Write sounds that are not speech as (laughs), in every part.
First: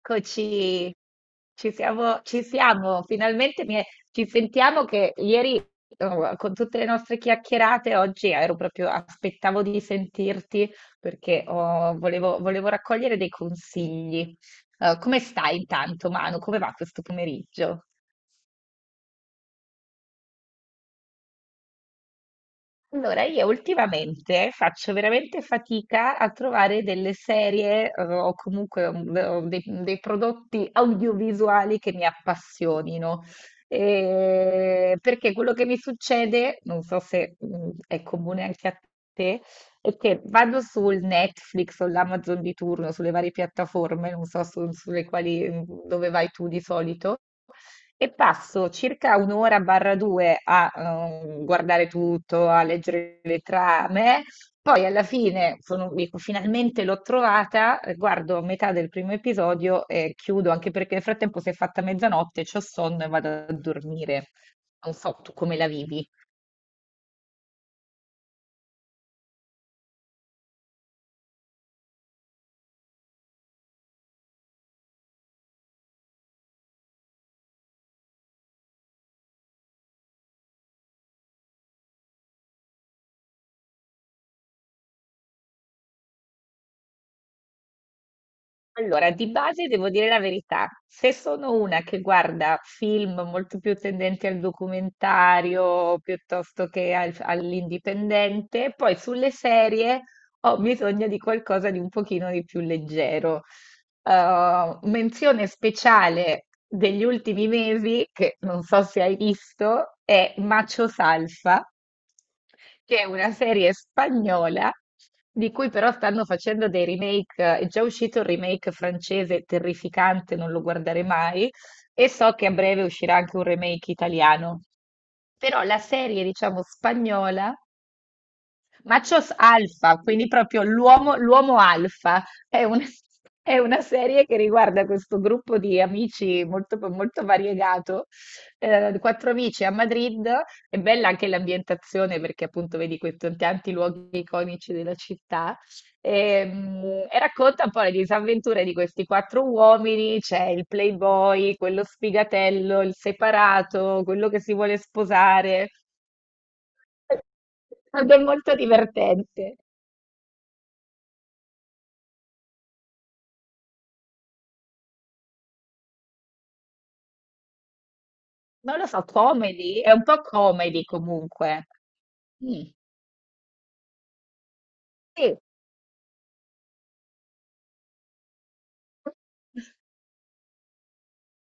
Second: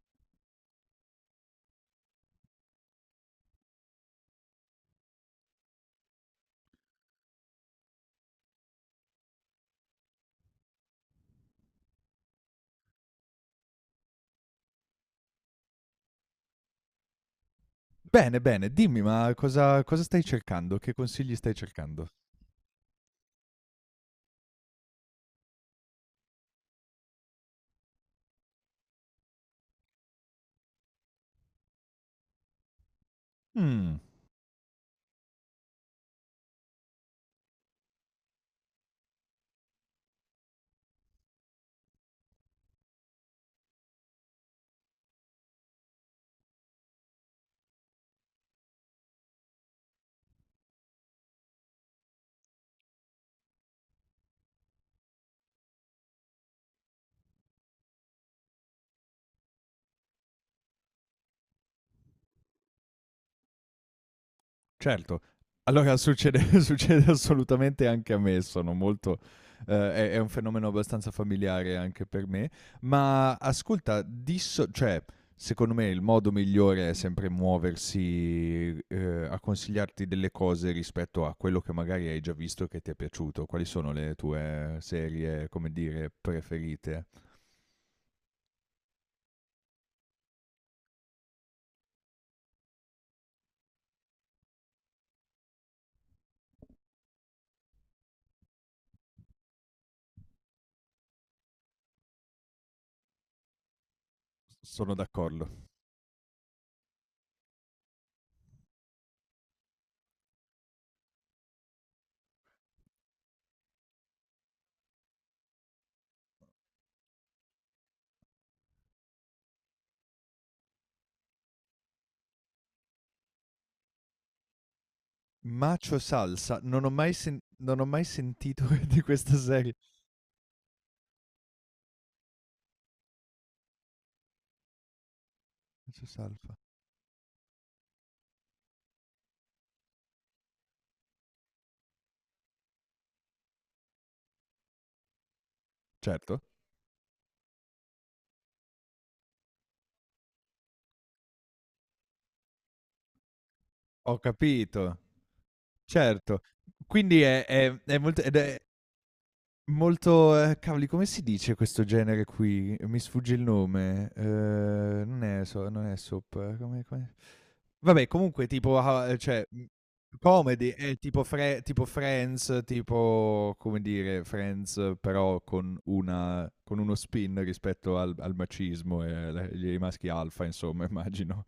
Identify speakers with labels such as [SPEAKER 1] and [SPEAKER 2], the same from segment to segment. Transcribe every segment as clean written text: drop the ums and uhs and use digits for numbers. [SPEAKER 1] Eccoci, ci siamo, finalmente ci sentiamo che ieri, oh, con tutte le nostre chiacchierate oggi ero proprio, aspettavo di sentirti perché, oh, volevo raccogliere dei consigli. Come stai intanto, Manu? Come va questo pomeriggio?
[SPEAKER 2] Bene, bene, dimmi, ma cosa stai cercando? Che consigli stai cercando?
[SPEAKER 1] Allora, io ultimamente faccio veramente fatica a trovare delle serie, o comunque, o dei prodotti audiovisuali che mi appassionino.
[SPEAKER 2] Mh,
[SPEAKER 1] Perché quello che mi succede, non so se, è comune anche a te, è che vado sul Netflix o l'Amazon di turno, sulle varie piattaforme, non so sulle quali, dove vai tu di solito. E passo circa un'ora barra due a, guardare tutto, a leggere le trame. Poi alla fine, dico, finalmente l'ho trovata, guardo metà del primo episodio e chiudo, anche perché nel frattempo si è fatta mezzanotte, c'ho sonno e vado a dormire. Non so
[SPEAKER 2] certo.
[SPEAKER 1] tu come la
[SPEAKER 2] Allora
[SPEAKER 1] vivi.
[SPEAKER 2] succede (laughs) succede assolutamente anche a me, sono molto è un fenomeno abbastanza familiare anche per me, ma ascolta, disso cioè, secondo me il modo migliore è sempre muoversi, a consigliarti delle cose rispetto a quello che magari hai già visto e che ti è piaciuto. Quali sono le tue serie, come dire, preferite?
[SPEAKER 1] Allora, di base devo dire la verità, se sono una che guarda film molto più tendenti al documentario piuttosto che all'indipendente. Poi sulle serie ho bisogno di qualcosa di un pochino di più leggero.
[SPEAKER 2] S
[SPEAKER 1] eh,
[SPEAKER 2] sono
[SPEAKER 1] menzione
[SPEAKER 2] d'accordo.
[SPEAKER 1] speciale degli ultimi mesi, che non so se hai visto, è Macho Salsa, che è una serie spagnola di cui però stanno facendo dei remake. È già uscito il remake francese, terrificante, non lo guarderei mai, e so che a breve uscirà anche un remake italiano. Però la
[SPEAKER 2] Macho
[SPEAKER 1] serie,
[SPEAKER 2] Salsa,
[SPEAKER 1] diciamo, spagnola
[SPEAKER 2] non ho mai sentito (laughs) di
[SPEAKER 1] Machos
[SPEAKER 2] questa serie.
[SPEAKER 1] Alfa, quindi proprio l'uomo alfa, è un- (laughs) è una serie che riguarda questo gruppo di
[SPEAKER 2] Macho
[SPEAKER 1] amici
[SPEAKER 2] Salsa.
[SPEAKER 1] molto, molto variegato, quattro amici a Madrid. È bella anche l'ambientazione, perché appunto vedi questi tanti luoghi iconici della città,
[SPEAKER 2] Certo,
[SPEAKER 1] e, mm, e racconta un po' le disavventure di questi quattro uomini: c'è il playboy, quello sfigatello, il separato,
[SPEAKER 2] ho
[SPEAKER 1] quello che si vuole
[SPEAKER 2] capito,
[SPEAKER 1] sposare,
[SPEAKER 2] certo. Quindi è
[SPEAKER 1] (laughs) ed è
[SPEAKER 2] molto ed
[SPEAKER 1] molto
[SPEAKER 2] è
[SPEAKER 1] divertente.
[SPEAKER 2] molto cavoli, come si dice questo genere qui? Mi sfugge il nome. Non è soap, come come vabbè, comunque
[SPEAKER 1] Non
[SPEAKER 2] tipo
[SPEAKER 1] lo so,
[SPEAKER 2] cioè,
[SPEAKER 1] comedy? È un po'
[SPEAKER 2] comedy
[SPEAKER 1] comedy
[SPEAKER 2] è tipo Fre
[SPEAKER 1] comunque.
[SPEAKER 2] tipo Friends,
[SPEAKER 1] Mh,
[SPEAKER 2] tipo come dire, Friends,
[SPEAKER 1] sì.
[SPEAKER 2] però con una con uno spin rispetto al al macismo e alle agli maschi alfa insomma (laughs) immagino.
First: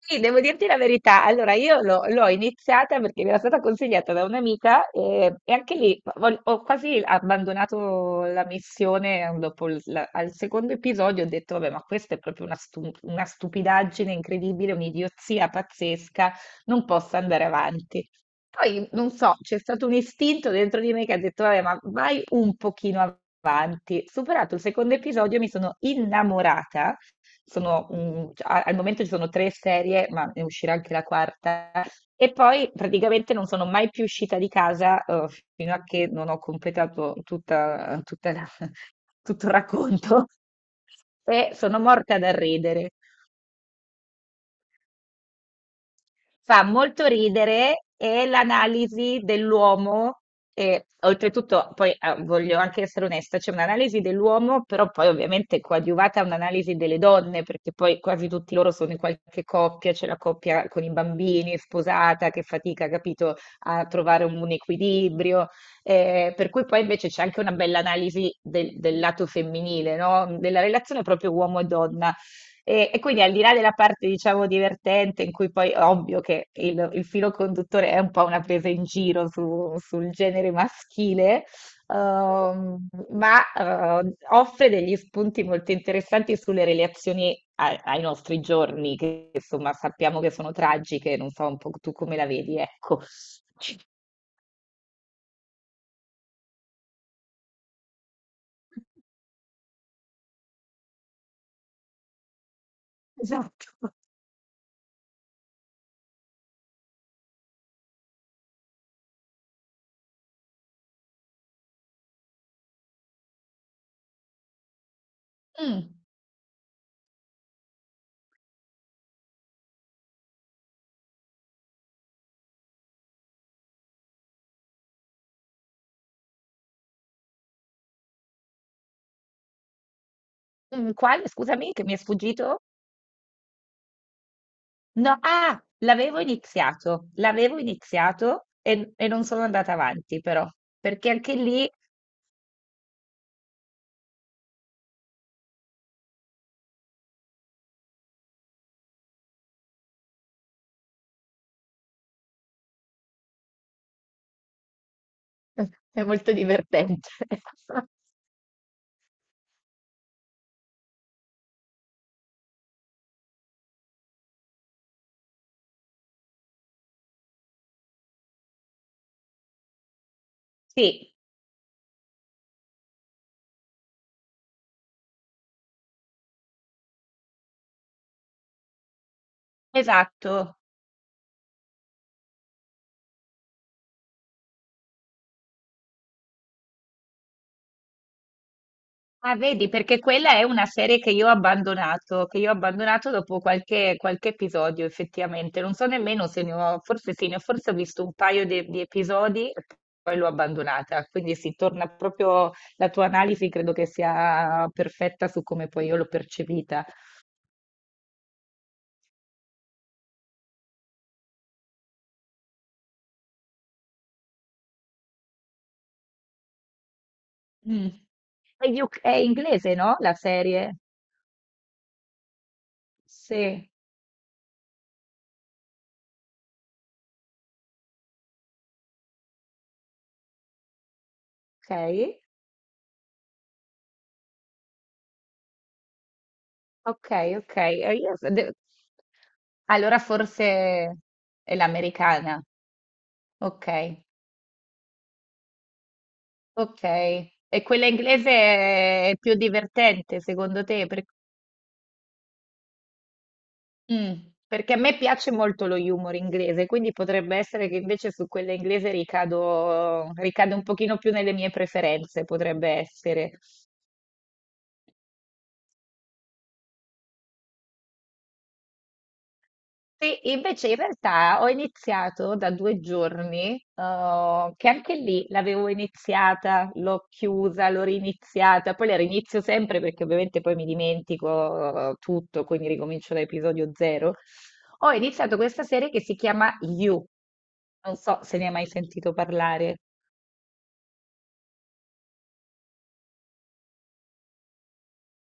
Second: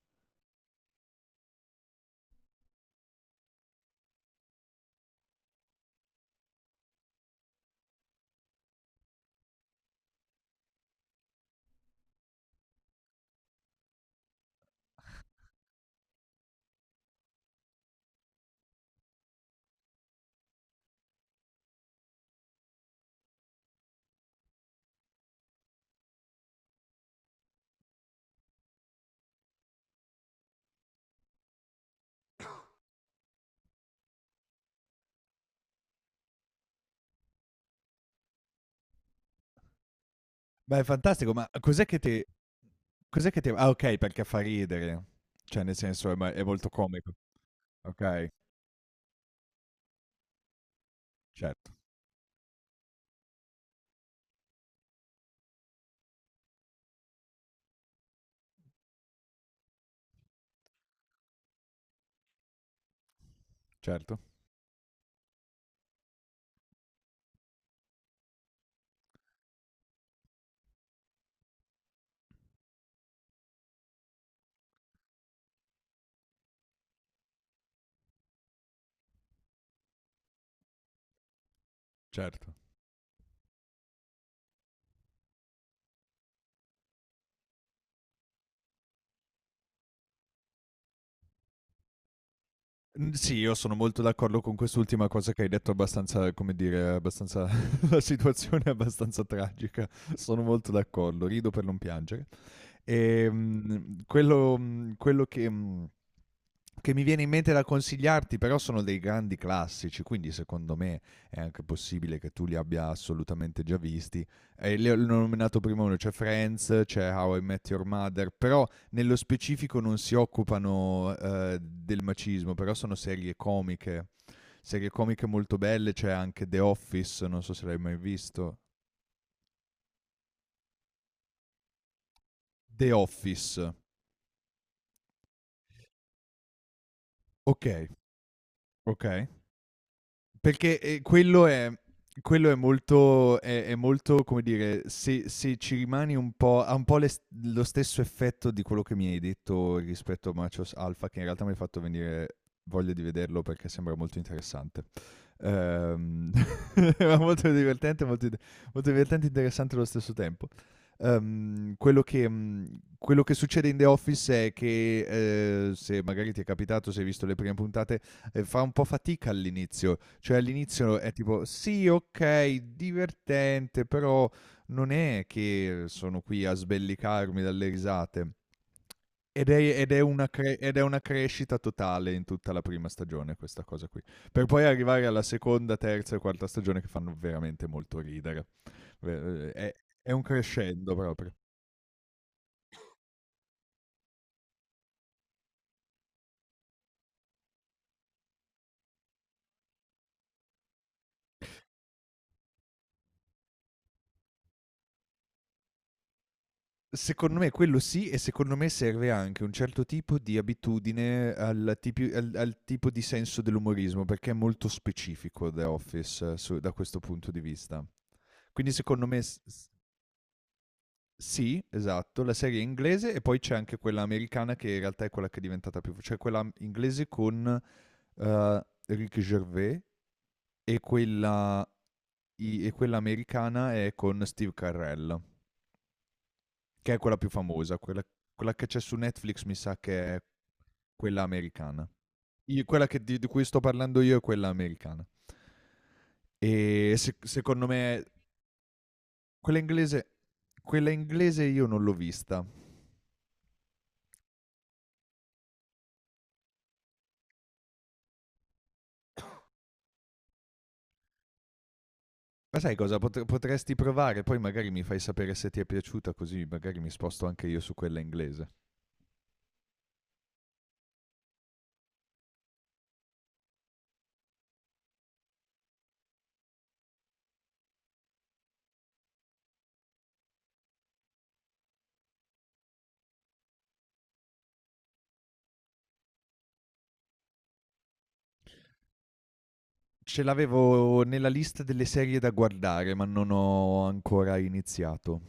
[SPEAKER 1] Sì, devo dirti la verità. Allora, io l'ho iniziata perché mi era stata consigliata da un'amica, e, anche lì, ho quasi abbandonato la missione, dopo al secondo episodio. Ho detto, vabbè, ma questa è proprio una stupidaggine incredibile, un'idiozia pazzesca, non posso andare avanti. Poi, non so, c'è stato un istinto dentro di me che ha detto, vabbè, ma vai un pochino avanti. Superato il secondo episodio, mi sono innamorata. Cioè, a al momento ci sono 3 serie, ma ne uscirà anche la quarta, e poi praticamente non sono mai più uscita di casa, fino a che non ho completato tutta tutta la (laughs) tutto il racconto
[SPEAKER 2] Ma è
[SPEAKER 1] (laughs)
[SPEAKER 2] fantastico, ma
[SPEAKER 1] e sono morta dal ridere.
[SPEAKER 2] cos'è che ti ah, okay, perché fa ridere. Cioè nel senso è ma è
[SPEAKER 1] Fa
[SPEAKER 2] molto
[SPEAKER 1] molto
[SPEAKER 2] comico.
[SPEAKER 1] ridere, e
[SPEAKER 2] Okay,
[SPEAKER 1] l'analisi dell'uomo, e
[SPEAKER 2] certo,
[SPEAKER 1] oltretutto, poi, ah, voglio anche essere onesta, c'è un'analisi dell'uomo, però poi ovviamente coadiuvata a un'analisi delle donne, perché poi quasi tutti loro sono in qualche coppia, c'è la coppia con i bambini, sposata, che fatica, capito, a
[SPEAKER 2] certo,
[SPEAKER 1] trovare un equilibrio. Per cui poi invece c'è anche una bella analisi del lato femminile, no? Della relazione proprio uomo e donna, e quindi al di là della parte, diciamo, divertente, in cui poi è ovvio che il filo conduttore è un po' una presa in giro sul genere maschile,
[SPEAKER 2] certo.
[SPEAKER 1] ma, offre degli spunti molto interessanti sulle relazioni ai nostri giorni, che insomma sappiamo che sono tragiche, non so un po' tu come la vedi, ecco.
[SPEAKER 2] Mhmm, sì, io sono molto
[SPEAKER 1] (laughs)
[SPEAKER 2] d'accordo con quest'ultima cosa che hai detto abbastanza, come dire, abbastanza (laughs) la situazione è abbastanza tragica. Sono molto d'accordo, rido per non piangere.
[SPEAKER 1] Esatto.
[SPEAKER 2] Quello, quello che, mhmm che mi viene in mente da consigliarti, però sono dei grandi classici, quindi secondo me è anche possibile che tu li abbia assolutamente già visti. Li ho nominato prima
[SPEAKER 1] Mm,
[SPEAKER 2] uno, c'è Friends, c'è How I Met Your Mother, però nello specifico non si occupano, del macismo, però sono serie comiche molto belle, c'è anche The Office, non so se l'hai mai visto.
[SPEAKER 1] quale? Scusami, che mi è sfuggito?
[SPEAKER 2] The Office,
[SPEAKER 1] No, ah, l'avevo iniziato, l'avevo
[SPEAKER 2] ok,
[SPEAKER 1] iniziato, e non
[SPEAKER 2] ok.
[SPEAKER 1] sono andata avanti però,
[SPEAKER 2] Perché,
[SPEAKER 1] perché anche lì (laughs)
[SPEAKER 2] quello è molto è molto, come dire, se se ci rimani un po' ha un po' le s lo stesso effetto di quello che mi hai detto rispetto a Machos Alpha, che in realtà mi hai fatto venire voglia di vederlo perché sembra molto interessante.
[SPEAKER 1] è
[SPEAKER 2] Ehm,
[SPEAKER 1] molto divertente.
[SPEAKER 2] era (laughs) molto
[SPEAKER 1] (laughs)
[SPEAKER 2] divertente, molto, molto divertente e interessante allo stesso tempo. Quello che succede in The Office è che, se magari ti è capitato, se hai visto le prime puntate, fa un po' fatica all'inizio. Cioè all'inizio è
[SPEAKER 1] Sì,
[SPEAKER 2] tipo, sì, ok, divertente, però non è che sono qui a sbellicarmi dalle risate.
[SPEAKER 1] esatto.
[SPEAKER 2] Ed è una crescita totale in tutta la prima stagione, questa cosa qui. Per poi arrivare alla seconda, terza e quarta stagione che fanno veramente molto ridere.
[SPEAKER 1] Ah,
[SPEAKER 2] Ve- eh,
[SPEAKER 1] vedi,
[SPEAKER 2] È,
[SPEAKER 1] perché
[SPEAKER 2] è un
[SPEAKER 1] quella è una
[SPEAKER 2] crescendo
[SPEAKER 1] serie che io ho
[SPEAKER 2] proprio.
[SPEAKER 1] abbandonato, che io ho abbandonato, dopo qualche episodio, effettivamente. Non so nemmeno se ne ho, forse sì, ne ho, forse ho visto un paio di episodi, e poi l'ho abbandonata. Quindi si torna proprio, la tua analisi credo che sia perfetta su come poi io l'ho percepita.
[SPEAKER 2] Secondo me quello sì e secondo me serve anche un certo tipo di abitudine al tipo di senso dell'umorismo perché è molto specifico The Office, da questo punto di vista.
[SPEAKER 1] Mh.
[SPEAKER 2] Quindi
[SPEAKER 1] È UK,
[SPEAKER 2] secondo
[SPEAKER 1] è
[SPEAKER 2] me
[SPEAKER 1] inglese, no, la serie?
[SPEAKER 2] sì, esatto, la serie è inglese e poi c'è
[SPEAKER 1] Sì,
[SPEAKER 2] anche quella americana che in realtà è quella che è diventata più... cioè quella inglese con Rick Gervais e quella,
[SPEAKER 1] okay,
[SPEAKER 2] e quella americana è con Steve Carell, che è quella più
[SPEAKER 1] okay, okay.
[SPEAKER 2] famosa,
[SPEAKER 1] E
[SPEAKER 2] quella,
[SPEAKER 1] io s de
[SPEAKER 2] quella che c'è su Netflix mi sa
[SPEAKER 1] Allora
[SPEAKER 2] che è
[SPEAKER 1] forse
[SPEAKER 2] quella
[SPEAKER 1] è
[SPEAKER 2] americana.
[SPEAKER 1] l'americana.
[SPEAKER 2] Quella di cui sto parlando
[SPEAKER 1] Okay,
[SPEAKER 2] io è quella americana. E
[SPEAKER 1] okay. E
[SPEAKER 2] secondo
[SPEAKER 1] quella
[SPEAKER 2] me
[SPEAKER 1] inglese è più
[SPEAKER 2] quella inglese,
[SPEAKER 1] divertente secondo te?
[SPEAKER 2] quella
[SPEAKER 1] Per
[SPEAKER 2] inglese io non l'ho vista.
[SPEAKER 1] mh, perché a me piace molto lo humor inglese, quindi potrebbe essere che invece su quella inglese ricado un pochino più nelle mie preferenze,
[SPEAKER 2] Ma
[SPEAKER 1] potrebbe
[SPEAKER 2] sai cosa?
[SPEAKER 1] essere.
[SPEAKER 2] Potresti provare, poi magari mi fai sapere se ti è piaciuta, così magari mi sposto anche io su quella inglese.
[SPEAKER 1] Sì, invece in realtà ho iniziato da 2 giorni, che anche lì l'avevo iniziata, l'ho chiusa, l'ho riniziata. Poi la rinizio sempre, perché ovviamente poi mi dimentico, tutto, quindi ricomincio da episodio zero. Ho iniziato questa serie che si chiama You, non so se ne hai mai sentito parlare.
[SPEAKER 2] Ce l'avevo nella lista delle serie da guardare, ma non ho ancora iniziato.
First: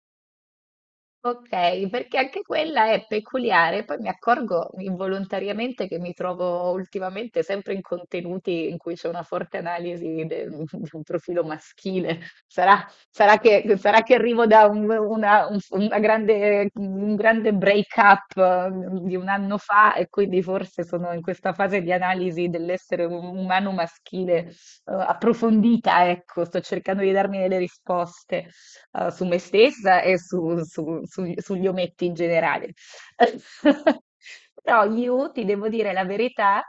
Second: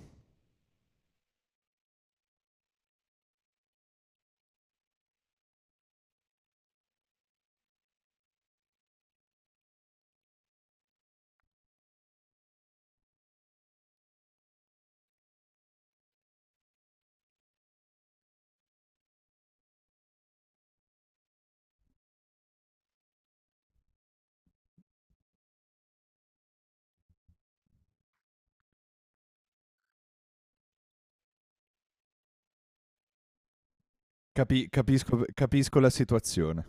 [SPEAKER 1] Ok, perché anche quella è peculiare. Poi mi accorgo involontariamente che mi trovo ultimamente sempre in contenuti in cui c'è una forte analisi (laughs) di un profilo maschile. Sarà, sarà che arrivo da un grande break-up, di un anno fa, e quindi forse sono in questa fase di analisi dell'essere umano maschile, approfondita, ecco. Sto cercando di darmi delle risposte, su me stessa e sugli ometti in generale. (laughs) Però
[SPEAKER 2] Capisco,
[SPEAKER 1] io ti devo
[SPEAKER 2] capisco la
[SPEAKER 1] dire la verità.
[SPEAKER 2] situazione.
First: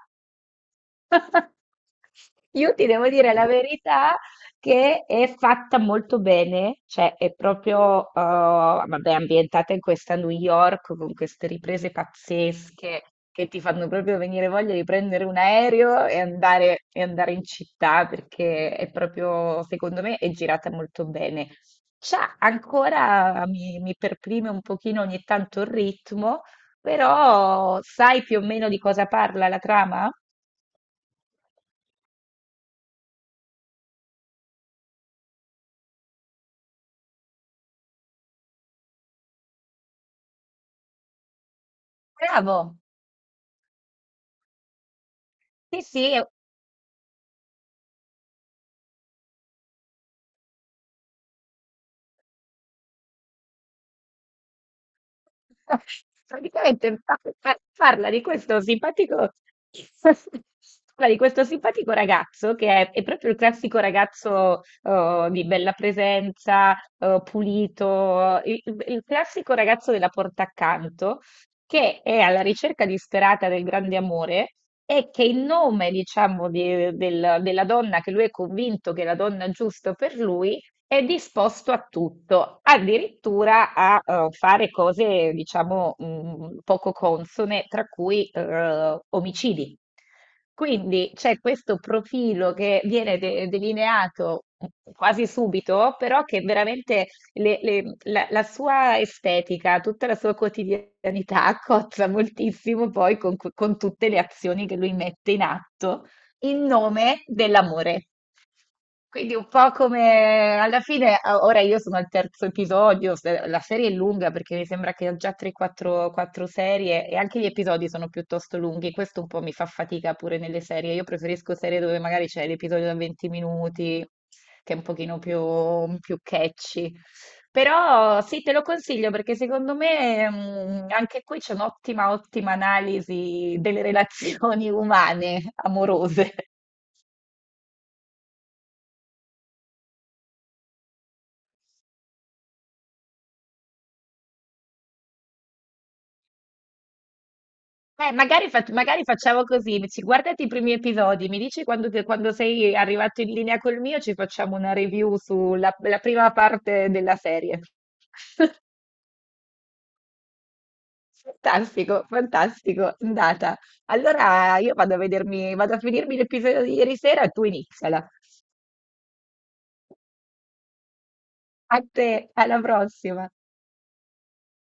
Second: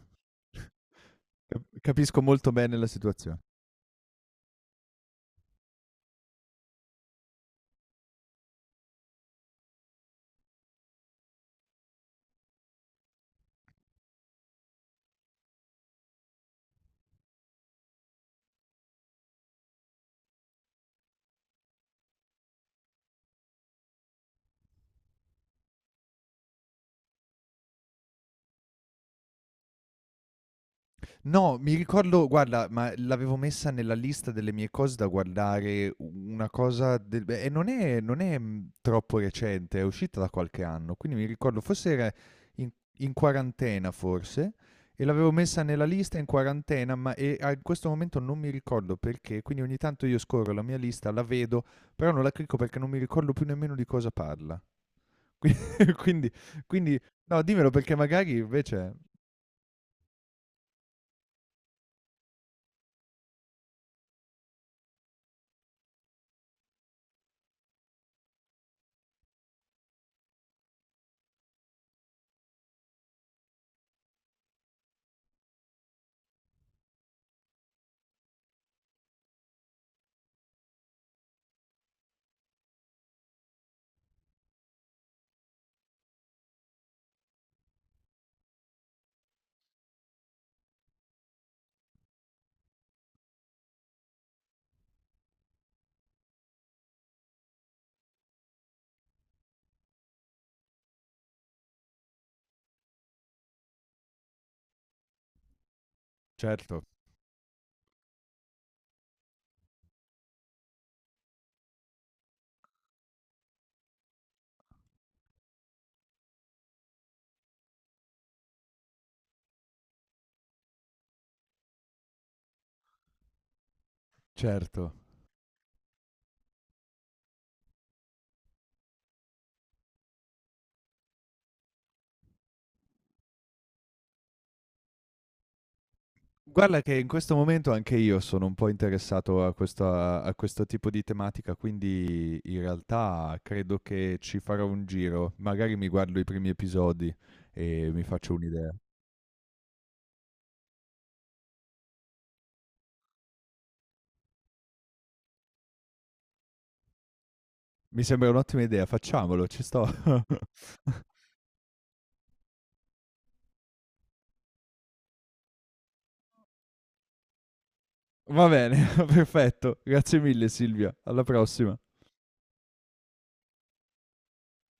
[SPEAKER 1] (laughs)
[SPEAKER 2] Capisco molto
[SPEAKER 1] Io
[SPEAKER 2] bene la
[SPEAKER 1] ti devo dire
[SPEAKER 2] situazione.
[SPEAKER 1] la verità, che è fatta molto bene, cioè è proprio, vabbè, ambientata in questa New York, con queste riprese pazzesche che ti fanno proprio venire voglia di prendere un aereo e andare in città, perché è proprio, secondo me, è girata molto bene. Cioè, ancora mi perprime un pochino ogni tanto il ritmo, però sai più o meno di cosa parla la trama?
[SPEAKER 2] No, mi ricordo, guarda, ma l'avevo messa nella lista delle mie cose da guardare, una cosa del e non è troppo recente, è uscita da qualche anno, quindi mi ricordo forse era in
[SPEAKER 1] Bravo,
[SPEAKER 2] in quarantena forse, e l'avevo messa
[SPEAKER 1] sì,
[SPEAKER 2] nella
[SPEAKER 1] sì,
[SPEAKER 2] lista in quarantena, ma e a questo momento non mi ricordo perché, quindi ogni tanto io scorro la mia lista, la vedo, però non la clicco perché non mi ricordo più nemmeno di cosa parla. (laughs) Qui
[SPEAKER 1] (laughs)
[SPEAKER 2] quindi quindi
[SPEAKER 1] praticamente
[SPEAKER 2] no, dimmelo perché
[SPEAKER 1] parla di
[SPEAKER 2] magari
[SPEAKER 1] questo
[SPEAKER 2] invece
[SPEAKER 1] simpatico, (laughs) parla di questo simpatico ragazzo che è proprio il classico ragazzo, di bella presenza, pulito, il classico ragazzo della porta accanto, che è alla ricerca disperata del grande amore, e che in nome, diciamo, della donna che lui è convinto che è la donna giusta per lui, è disposto a tutto, addirittura a, fare cose, diciamo, poco consone, tra cui, omicidi. Quindi c'è questo profilo che viene delineato quasi subito, però che veramente la sua estetica, tutta la sua quotidianità (laughs) cozza moltissimo poi con tutte le azioni che lui mette in atto in
[SPEAKER 2] certo,
[SPEAKER 1] nome dell'amore. Quindi un po' come alla fine, ah, ora io sono al terzo episodio. La serie è lunga, perché mi sembra che ho già 3-4 serie, e anche gli episodi sono piuttosto lunghi. Questo un po' mi fa fatica pure nelle serie, io preferisco serie dove magari c'è l'episodio da 20 minuti, che è un
[SPEAKER 2] certo.
[SPEAKER 1] pochino più catchy. Però sì, te lo consiglio, perché secondo me, anche qui c'è un'ottima, ottima analisi delle relazioni umane, amorose.
[SPEAKER 2] Guarda che in questo momento anche io sono un po' interessato a questa a questo tipo di tematica, quindi in realtà credo che ci farò un giro. Magari mi guardo i primi episodi e mi
[SPEAKER 1] Eh,
[SPEAKER 2] faccio
[SPEAKER 1] magari, fac-
[SPEAKER 2] un'idea.
[SPEAKER 1] magari facciamo così: guardati i primi episodi, mi dici quando, quando sei arrivato in linea col mio, ci facciamo una review sulla la prima parte della serie.
[SPEAKER 2] Mi sembra un'ottima idea, facciamolo, ci sto. (laughs)
[SPEAKER 1] Fantastico, fantastico, andata. Allora io vado a vedermi, vado a finirmi l'episodio di ieri sera e tu iniziala.
[SPEAKER 2] Va bene, (laughs) perfetto. Grazie mille Silvia, alla prossima.
[SPEAKER 1] A te, alla prossima.